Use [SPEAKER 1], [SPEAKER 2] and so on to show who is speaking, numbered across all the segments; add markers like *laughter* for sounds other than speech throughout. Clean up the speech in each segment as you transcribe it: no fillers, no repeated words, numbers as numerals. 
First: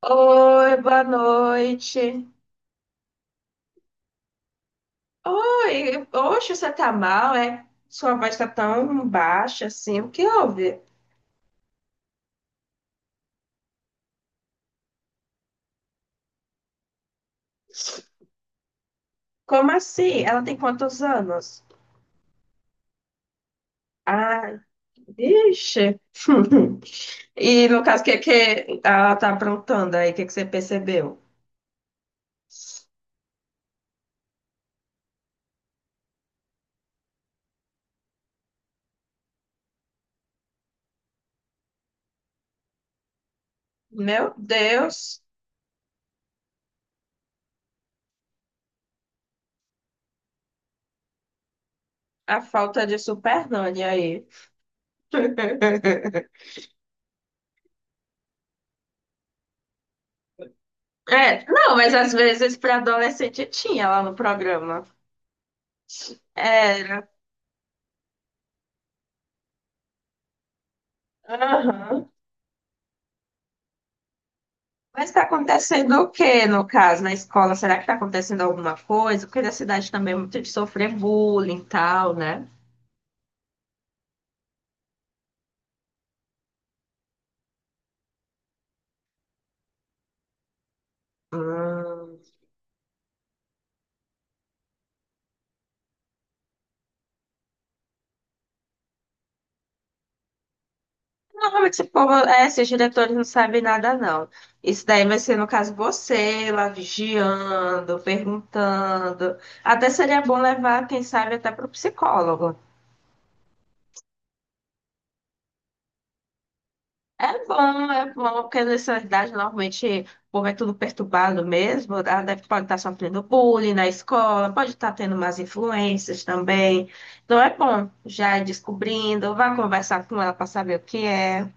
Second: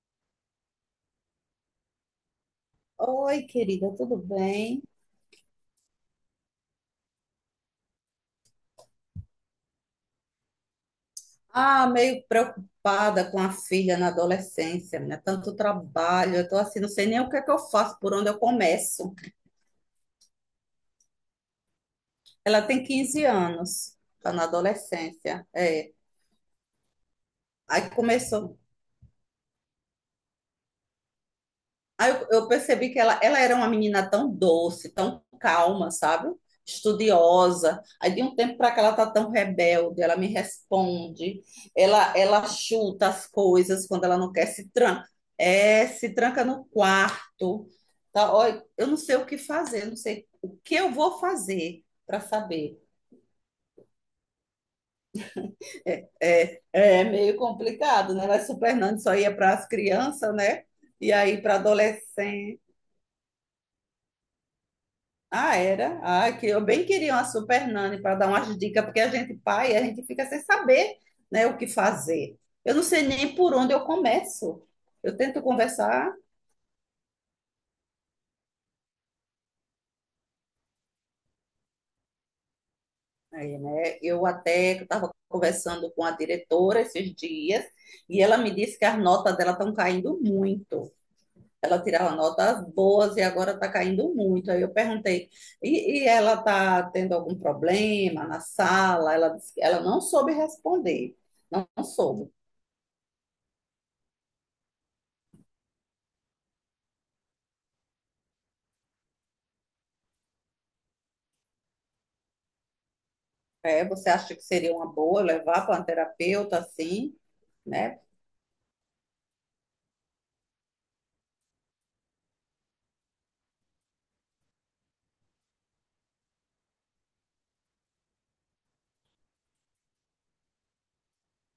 [SPEAKER 1] Oi, boa noite.
[SPEAKER 2] Oi, querida, tudo bem?
[SPEAKER 1] Oi, oxe, você tá mal, é? Sua voz tá tão baixa assim. O que houve?
[SPEAKER 2] Ah, meio preocupada com a filha na adolescência, né? Tanto trabalho, eu tô assim, não sei nem o que é que eu faço, por onde eu começo.
[SPEAKER 1] Como assim? Ela tem quantos anos?
[SPEAKER 2] Ela tem 15 anos, tá na
[SPEAKER 1] Ah,
[SPEAKER 2] adolescência, é.
[SPEAKER 1] vixe. *laughs* E no
[SPEAKER 2] Aí
[SPEAKER 1] caso, o que,
[SPEAKER 2] começou.
[SPEAKER 1] que ela tá aprontando aí? O que que você percebeu?
[SPEAKER 2] Aí eu percebi que ela era uma menina tão doce, tão calma, sabe? Estudiosa. Aí de um tempo para cá ela tá tão rebelde, ela me responde, ela chuta as coisas quando ela não
[SPEAKER 1] Meu
[SPEAKER 2] quer, se tranca,
[SPEAKER 1] Deus,
[SPEAKER 2] é, se tranca no quarto. Tá? Olha, eu não sei o que fazer, eu não sei o que eu vou fazer para
[SPEAKER 1] a
[SPEAKER 2] saber.
[SPEAKER 1] falta de supernanny aí. *laughs*
[SPEAKER 2] É, é meio complicado, né? Mas o Nando só ia para as crianças, né? E aí
[SPEAKER 1] É,
[SPEAKER 2] para
[SPEAKER 1] não, mas às vezes
[SPEAKER 2] adolescente.
[SPEAKER 1] para adolescente tinha lá no programa.
[SPEAKER 2] Ah, era? Ah, que eu bem
[SPEAKER 1] Era.
[SPEAKER 2] queria uma super nani para dar umas dicas, porque a gente, pai, a gente fica sem saber, né, o que
[SPEAKER 1] Aham.
[SPEAKER 2] fazer. Eu não sei nem por onde eu começo.
[SPEAKER 1] Mas
[SPEAKER 2] Eu
[SPEAKER 1] está
[SPEAKER 2] tento
[SPEAKER 1] acontecendo o
[SPEAKER 2] conversar,
[SPEAKER 1] que no caso, na escola? Será que está acontecendo alguma coisa? Porque na cidade também é muito de sofrer bullying e tal, né?
[SPEAKER 2] aí, né? Eu até estava conversando com a diretora esses dias, e ela me disse que as notas dela estão caindo muito. Ela tirava
[SPEAKER 1] Hum.
[SPEAKER 2] notas boas e agora está caindo muito. Aí eu perguntei, e ela está tendo algum problema na sala? Ela disse que ela não soube responder.
[SPEAKER 1] Normalmente esse
[SPEAKER 2] Não
[SPEAKER 1] povo,
[SPEAKER 2] soube.
[SPEAKER 1] é, esses diretores não sabem nada, não. Isso daí vai ser, no caso, você lá vigiando, perguntando. Até seria bom levar, quem sabe, até para o psicólogo.
[SPEAKER 2] É, você acha que seria uma boa levar para um terapeuta assim, né?
[SPEAKER 1] É bom, porque nessa idade normalmente o povo é tudo perturbado mesmo. Ela deve- pode estar sofrendo bullying na escola, pode estar tendo umas influências também. Então é bom já ir descobrindo, vá conversar com ela para saber o que é.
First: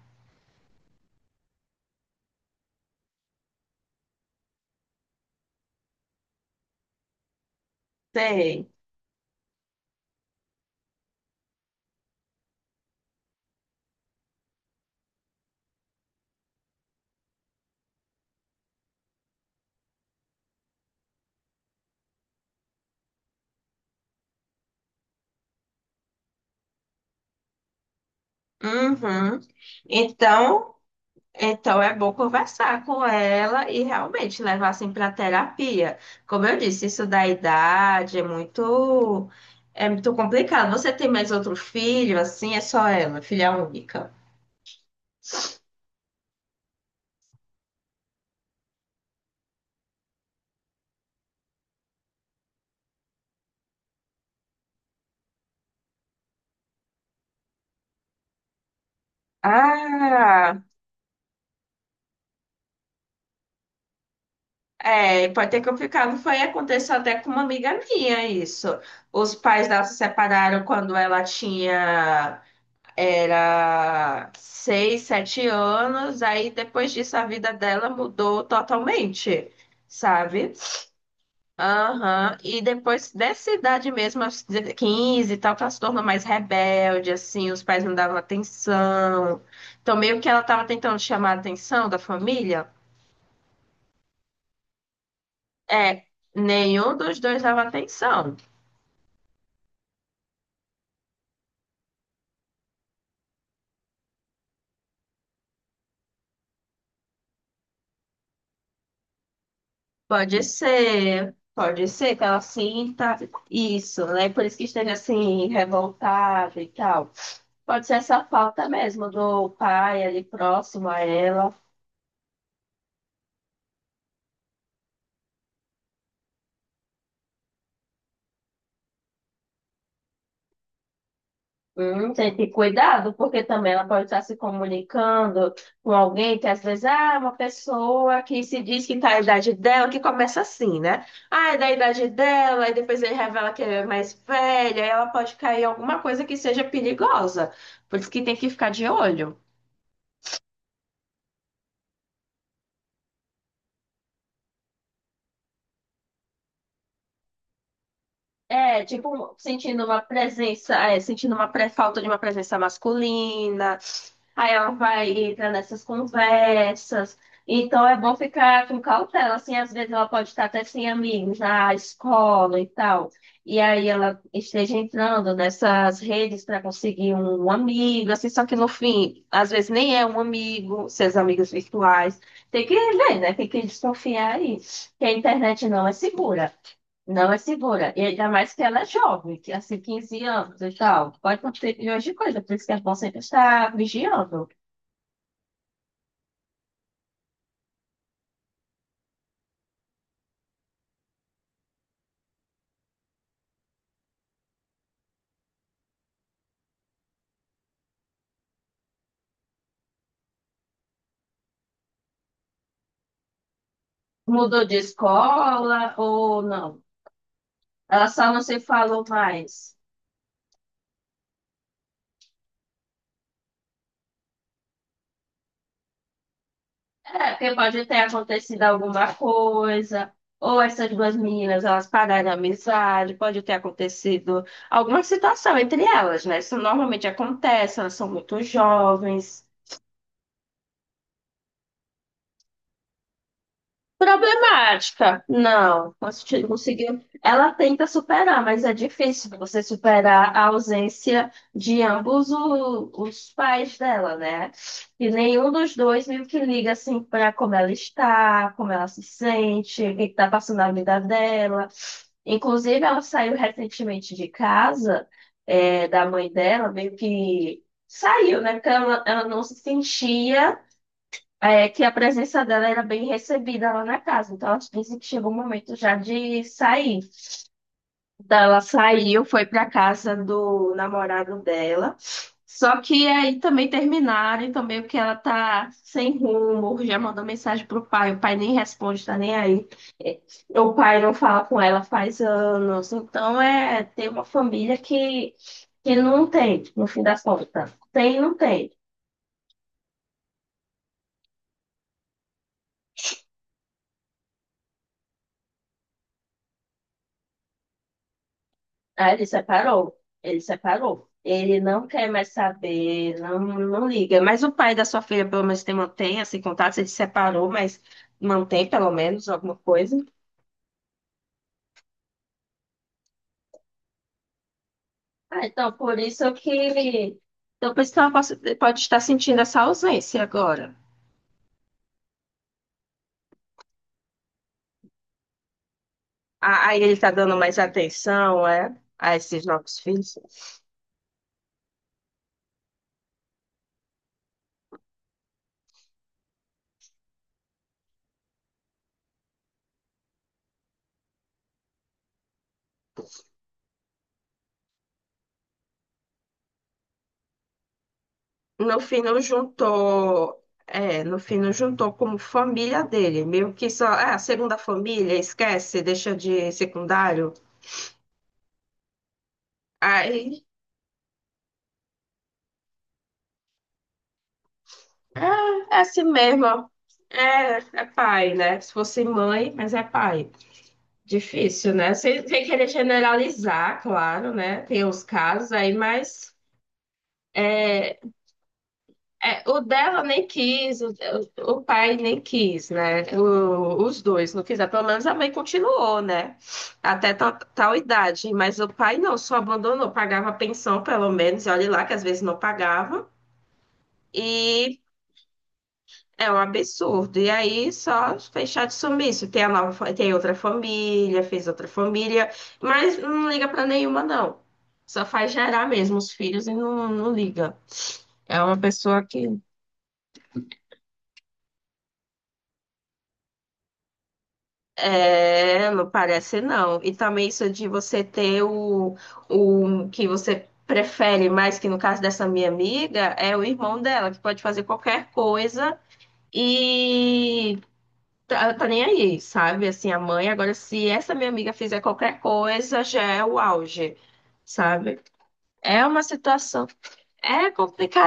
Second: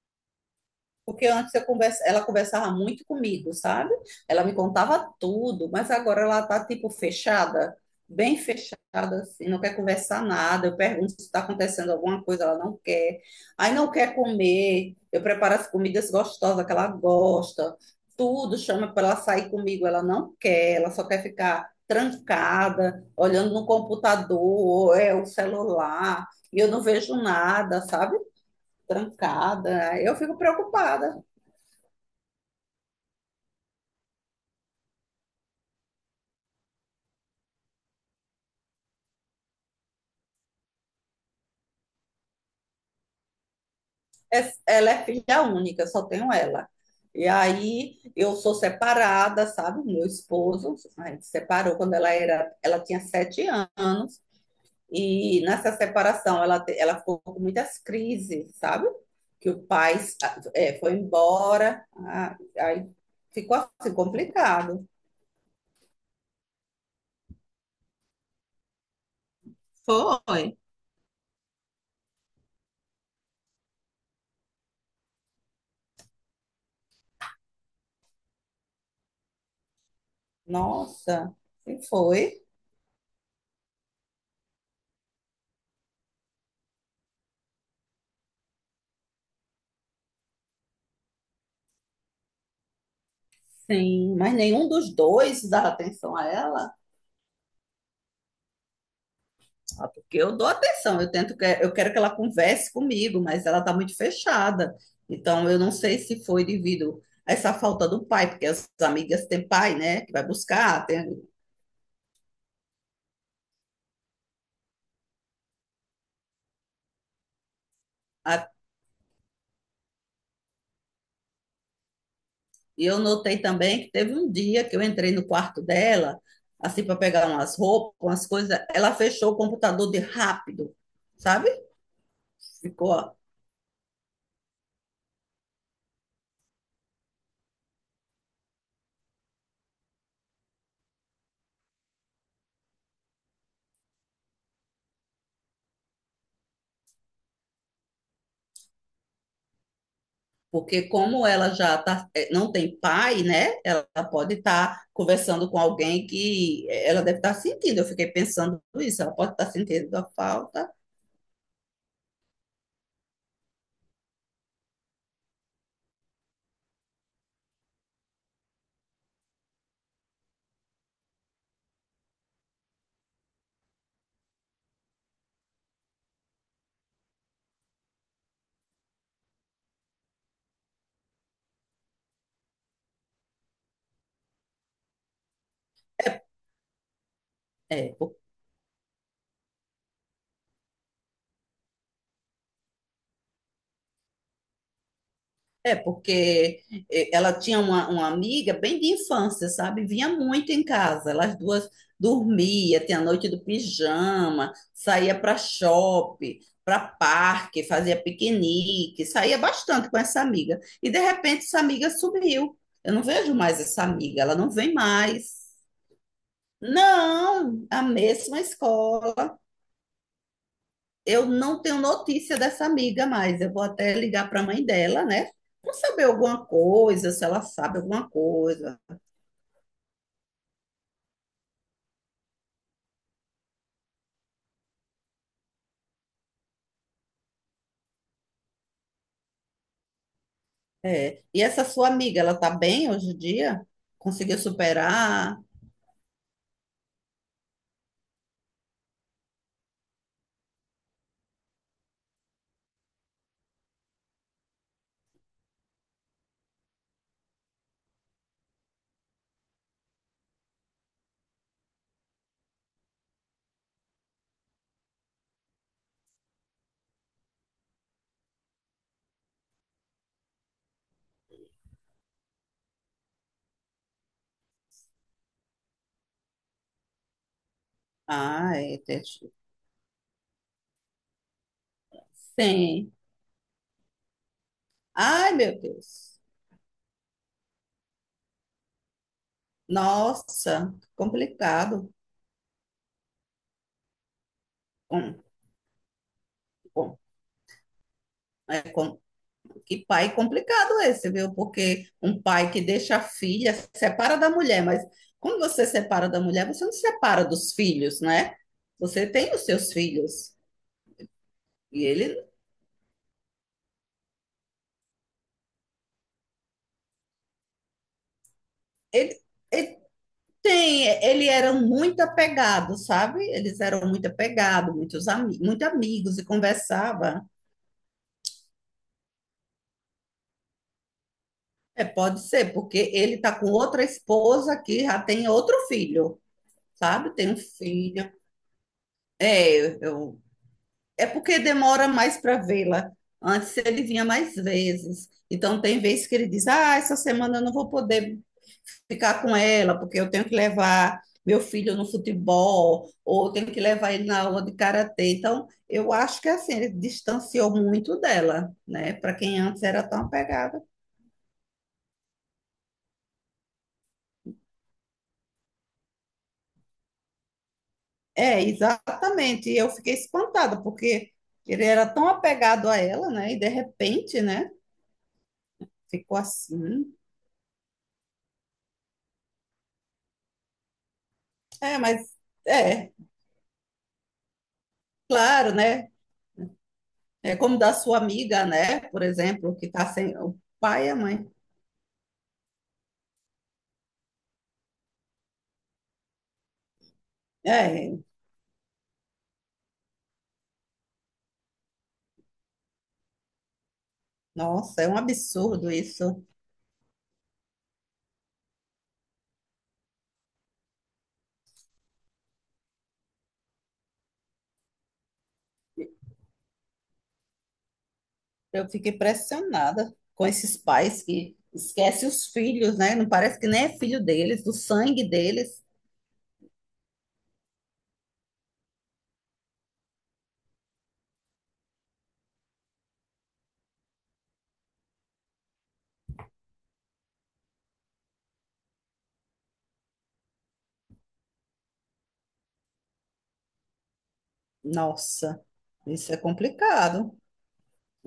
[SPEAKER 2] Porque antes eu conversa, ela conversava muito comigo, sabe? Ela me contava tudo, mas agora ela tá tipo fechada, bem
[SPEAKER 1] Sei.
[SPEAKER 2] fechada, assim, não quer conversar nada. Eu pergunto se está acontecendo alguma coisa, ela não quer. Aí não quer comer. Eu preparo as comidas gostosas que ela gosta. Tudo chama para ela sair comigo, ela não quer, ela só quer ficar trancada, olhando no computador, ou é o celular, e eu não vejo nada, sabe?
[SPEAKER 1] Uhum.
[SPEAKER 2] Trancada. Eu fico
[SPEAKER 1] Então,
[SPEAKER 2] preocupada.
[SPEAKER 1] então é bom conversar com ela e realmente levar assim para terapia. Como eu disse, isso da idade é muito complicado. Você tem mais outro filho assim? É só ela, filha única.
[SPEAKER 2] Ela é filha única, só tenho ela. E aí eu sou separada, sabe? Meu esposo, a gente separou quando ela era, ela tinha 7 anos, e nessa separação ela ficou com muitas crises, sabe? Que o pai ah,
[SPEAKER 1] Ah,
[SPEAKER 2] é, foi embora, ah, aí ficou assim complicado.
[SPEAKER 1] é, pode ter complicado. Foi, aconteceu até com uma amiga minha isso. Os pais dela se
[SPEAKER 2] Foi.
[SPEAKER 1] separaram quando ela tinha era seis, sete anos, aí depois disso a vida dela mudou totalmente, sabe?
[SPEAKER 2] Nossa, e
[SPEAKER 1] Aham,
[SPEAKER 2] foi?
[SPEAKER 1] e depois dessa idade mesmo, aos 15 e tal, que ela se tornou mais rebelde, assim, os pais não davam atenção. Então, meio que ela tava tentando chamar a atenção da família.
[SPEAKER 2] Sim, mas nenhum dos dois dava
[SPEAKER 1] É,
[SPEAKER 2] atenção a ela.
[SPEAKER 1] nenhum dos dois dava atenção.
[SPEAKER 2] Ah, porque eu dou atenção, eu tento que eu quero que ela converse comigo, mas ela está muito fechada. Então eu não sei se foi devido a essa falta do pai, porque as amigas têm pai, né, que vai buscar.
[SPEAKER 1] Pode ser que ela sinta isso, né? Por isso que esteja assim, revoltada e tal. Pode ser essa
[SPEAKER 2] A-
[SPEAKER 1] falta mesmo do pai ali próximo a ela.
[SPEAKER 2] E eu notei também que teve um dia que eu entrei no quarto dela, assim para pegar umas roupas, umas coisas, ela fechou o computador de rápido, sabe?
[SPEAKER 1] Tem que ter cuidado,
[SPEAKER 2] Ficou.
[SPEAKER 1] porque também ela pode estar se comunicando com alguém que às vezes ah, é uma pessoa que se diz que está na idade dela, que começa assim, né? Ah, é da idade dela, e depois ele revela que é mais velha, aí ela pode cair em alguma coisa que seja perigosa. Por isso que tem que ficar de olho.
[SPEAKER 2] Porque como ela já tá, não tem pai, né? Ela pode estar conversando com alguém que ela deve estar sentindo. Eu fiquei pensando
[SPEAKER 1] É,
[SPEAKER 2] isso, ela pode
[SPEAKER 1] tipo,
[SPEAKER 2] estar
[SPEAKER 1] sentindo
[SPEAKER 2] sentindo
[SPEAKER 1] uma
[SPEAKER 2] a falta.
[SPEAKER 1] presença, é, sentindo uma pré- falta de uma presença masculina, aí ela vai entrar nessas conversas. Então é bom ficar com cautela, assim, às vezes ela pode estar até sem amigos na escola e tal. E aí ela esteja entrando nessas redes para conseguir um amigo, assim, só que no fim, às vezes nem é um amigo, seus amigos virtuais. Tem que ver, né? Tem que desconfiar aí. Que a internet não é
[SPEAKER 2] É,
[SPEAKER 1] segura. Não é segura.
[SPEAKER 2] é,
[SPEAKER 1] E ainda mais que ela é jovem, que é assim, 15 anos e tal. Pode acontecer milhões de coisas, por isso que é bom sempre estar vigiando.
[SPEAKER 2] é, porque ela tinha uma amiga bem de infância, sabe? Vinha muito em casa. Elas duas dormia, tinha a noite do pijama, saía para shopping, para parque, fazia piquenique, saía bastante com essa amiga. E de repente essa amiga sumiu. Eu não vejo mais essa amiga, ela não
[SPEAKER 1] Mudou
[SPEAKER 2] vem
[SPEAKER 1] de
[SPEAKER 2] mais.
[SPEAKER 1] escola ou não?
[SPEAKER 2] Não, a
[SPEAKER 1] Ela só não
[SPEAKER 2] mesma
[SPEAKER 1] se falou
[SPEAKER 2] escola,
[SPEAKER 1] mais.
[SPEAKER 2] eu não tenho notícia dessa amiga mais. Eu vou até ligar para a mãe dela, né? Para saber alguma coisa, se
[SPEAKER 1] É,
[SPEAKER 2] ela
[SPEAKER 1] porque
[SPEAKER 2] sabe
[SPEAKER 1] pode ter
[SPEAKER 2] alguma
[SPEAKER 1] acontecido
[SPEAKER 2] coisa.
[SPEAKER 1] alguma coisa, ou essas duas meninas, elas pararam a amizade, pode ter acontecido alguma situação entre elas, né? Isso normalmente acontece, elas são muito jovens.
[SPEAKER 2] É. E essa sua amiga, ela tá bem hoje em dia? Conseguiu
[SPEAKER 1] Problemática.
[SPEAKER 2] superar?
[SPEAKER 1] Não, consti- conseguiu. Ela tenta superar, mas é difícil você superar a ausência de ambos o- os pais dela, né? E nenhum dos dois meio que liga assim para como ela está, como ela se sente, o que está passando na vida dela. Inclusive, ela saiu recentemente de casa, é, da mãe dela, meio que saiu, né? Porque ela não se sentia. É que a presença dela era bem recebida lá na casa. Então, elas dizem que chegou o momento já de sair. Então, ela
[SPEAKER 2] Ai,
[SPEAKER 1] saiu,
[SPEAKER 2] deixa-
[SPEAKER 1] foi para casa do namorado dela. Só
[SPEAKER 2] sim.
[SPEAKER 1] que aí também terminaram, então meio que ela
[SPEAKER 2] Ai, meu
[SPEAKER 1] tá sem
[SPEAKER 2] Deus.
[SPEAKER 1] rumo, já mandou mensagem pro pai, o pai nem responde, tá nem aí. O
[SPEAKER 2] Nossa,
[SPEAKER 1] pai não fala com ela
[SPEAKER 2] complicado.
[SPEAKER 1] faz anos. Então, é, tem uma família
[SPEAKER 2] Com,
[SPEAKER 1] que não tem, no
[SPEAKER 2] com,
[SPEAKER 1] fim das contas. Tem e não
[SPEAKER 2] é.
[SPEAKER 1] tem.
[SPEAKER 2] Que pai complicado esse, viu? Porque um pai que deixa a filha, separa da mulher, mas quando você separa da mulher, você não separa dos filhos, né? Você
[SPEAKER 1] Ah, ele
[SPEAKER 2] tem os seus
[SPEAKER 1] separou.
[SPEAKER 2] filhos.
[SPEAKER 1] Ele separou. Ele
[SPEAKER 2] E
[SPEAKER 1] não
[SPEAKER 2] ele,
[SPEAKER 1] quer mais saber, não, não liga. Mas o pai da sua filha, pelo menos, tem, mantém esse contato. Ele se separou, mas mantém, pelo
[SPEAKER 2] ele,
[SPEAKER 1] menos, alguma
[SPEAKER 2] ele
[SPEAKER 1] coisa.
[SPEAKER 2] tem, ele era muito apegado, sabe? Eles eram muito apegados,
[SPEAKER 1] Ah,
[SPEAKER 2] muito
[SPEAKER 1] então, por
[SPEAKER 2] amigos e
[SPEAKER 1] isso que.
[SPEAKER 2] conversava.
[SPEAKER 1] Então, por isso que ela possa- pode estar sentindo essa ausência agora.
[SPEAKER 2] É, pode ser, porque ele tá com outra esposa que já tem outro filho,
[SPEAKER 1] Ah, aí ele está
[SPEAKER 2] sabe? Tem
[SPEAKER 1] dando
[SPEAKER 2] um
[SPEAKER 1] mais
[SPEAKER 2] filho.
[SPEAKER 1] atenção, é, a esses
[SPEAKER 2] É,
[SPEAKER 1] novos filhos.
[SPEAKER 2] eu, É porque demora mais para vê-la. Antes ele vinha mais vezes. Então, tem vezes que ele diz: Ah, essa semana eu não vou poder ficar com ela, porque eu tenho que levar meu filho no futebol, ou eu tenho que levar ele na aula de karatê. Então, eu acho que assim, ele distanciou muito dela,
[SPEAKER 1] No
[SPEAKER 2] né?
[SPEAKER 1] fim,
[SPEAKER 2] Para
[SPEAKER 1] não
[SPEAKER 2] quem antes era tão
[SPEAKER 1] juntou.
[SPEAKER 2] apegada.
[SPEAKER 1] É, no fim, não juntou como família dele. Meio que só. É, a segunda família, esquece, deixa de secundário.
[SPEAKER 2] É, exatamente. E eu fiquei
[SPEAKER 1] Aí,
[SPEAKER 2] espantada, porque ele era tão apegado a ela, né? E de repente, né?
[SPEAKER 1] é, é assim
[SPEAKER 2] Ficou
[SPEAKER 1] mesmo. Ó.
[SPEAKER 2] assim.
[SPEAKER 1] É, é pai, né? Se fosse mãe, mas é pai. Difícil,
[SPEAKER 2] É,
[SPEAKER 1] né?
[SPEAKER 2] mas
[SPEAKER 1] Sem, sem querer
[SPEAKER 2] é,
[SPEAKER 1] generalizar, claro, né? Tem os casos
[SPEAKER 2] claro,
[SPEAKER 1] aí,
[SPEAKER 2] né?
[SPEAKER 1] mas
[SPEAKER 2] É como da sua amiga, né? Por
[SPEAKER 1] é,
[SPEAKER 2] exemplo,
[SPEAKER 1] o
[SPEAKER 2] que está
[SPEAKER 1] dela
[SPEAKER 2] sem
[SPEAKER 1] nem
[SPEAKER 2] o
[SPEAKER 1] quis,
[SPEAKER 2] pai e a mãe.
[SPEAKER 1] o pai nem quis, né? O- os dois não quiseram. Pelo menos a mãe continuou, né? Até tal, tal
[SPEAKER 2] É,
[SPEAKER 1] idade. Mas o pai não, só abandonou, pagava pensão, pelo menos, e olha lá que às vezes não pagava. E
[SPEAKER 2] nossa, é um absurdo isso.
[SPEAKER 1] é um absurdo. E aí só fechar de sumiço. Tem a nova, fa- tem outra família, fez outra família, mas não liga pra nenhuma, não. Só faz gerar mesmo os filhos e não, não liga. É uma
[SPEAKER 2] Eu fico
[SPEAKER 1] pessoa que
[SPEAKER 2] impressionada com esses pais que esquecem os filhos, né? Não parece que nem é filho deles, do sangue deles.
[SPEAKER 1] é, não parece não. E também isso de você ter o que você prefere mais, que no caso dessa minha amiga, é o irmão dela, que pode fazer qualquer coisa. E tá, tá nem aí, sabe? Assim, a mãe, agora se essa minha amiga fizer qualquer coisa, já é o auge, sabe?
[SPEAKER 2] Nossa,
[SPEAKER 1] É uma
[SPEAKER 2] isso é
[SPEAKER 1] situação,
[SPEAKER 2] complicado.
[SPEAKER 1] é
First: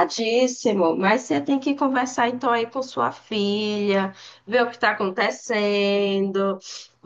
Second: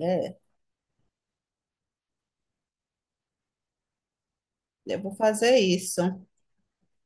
[SPEAKER 2] É,
[SPEAKER 1] mas você tem que conversar então aí com sua filha, ver o que está
[SPEAKER 2] eu vou fazer isso.
[SPEAKER 1] acontecendo,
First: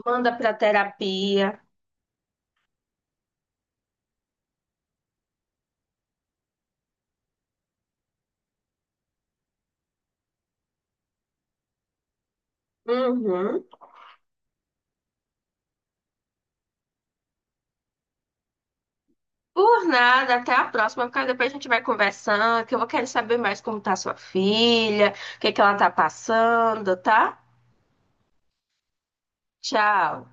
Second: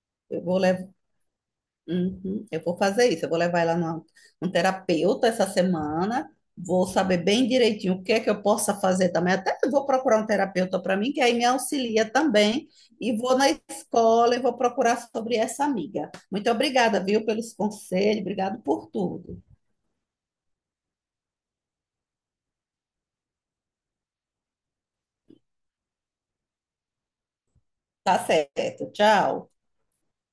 [SPEAKER 1] manda
[SPEAKER 2] Eu
[SPEAKER 1] para
[SPEAKER 2] vou levar
[SPEAKER 1] terapia.
[SPEAKER 2] Uhum. Eu vou fazer isso. Eu vou levar ela num terapeuta essa semana. Vou saber bem direitinho o que é que eu possa fazer também. Até eu vou procurar um terapeuta para mim, que aí me auxilia também. E vou na
[SPEAKER 1] Uhum.
[SPEAKER 2] escola e vou procurar sobre essa amiga. Muito obrigada, viu, pelos conselhos. Obrigado por tudo.
[SPEAKER 1] Por nada, até a próxima, porque depois a gente vai conversando, que eu vou querer saber mais como tá sua filha, o que que ela tá passando, tá?
[SPEAKER 2] Tá certo. Tchau.
[SPEAKER 1] Tchau.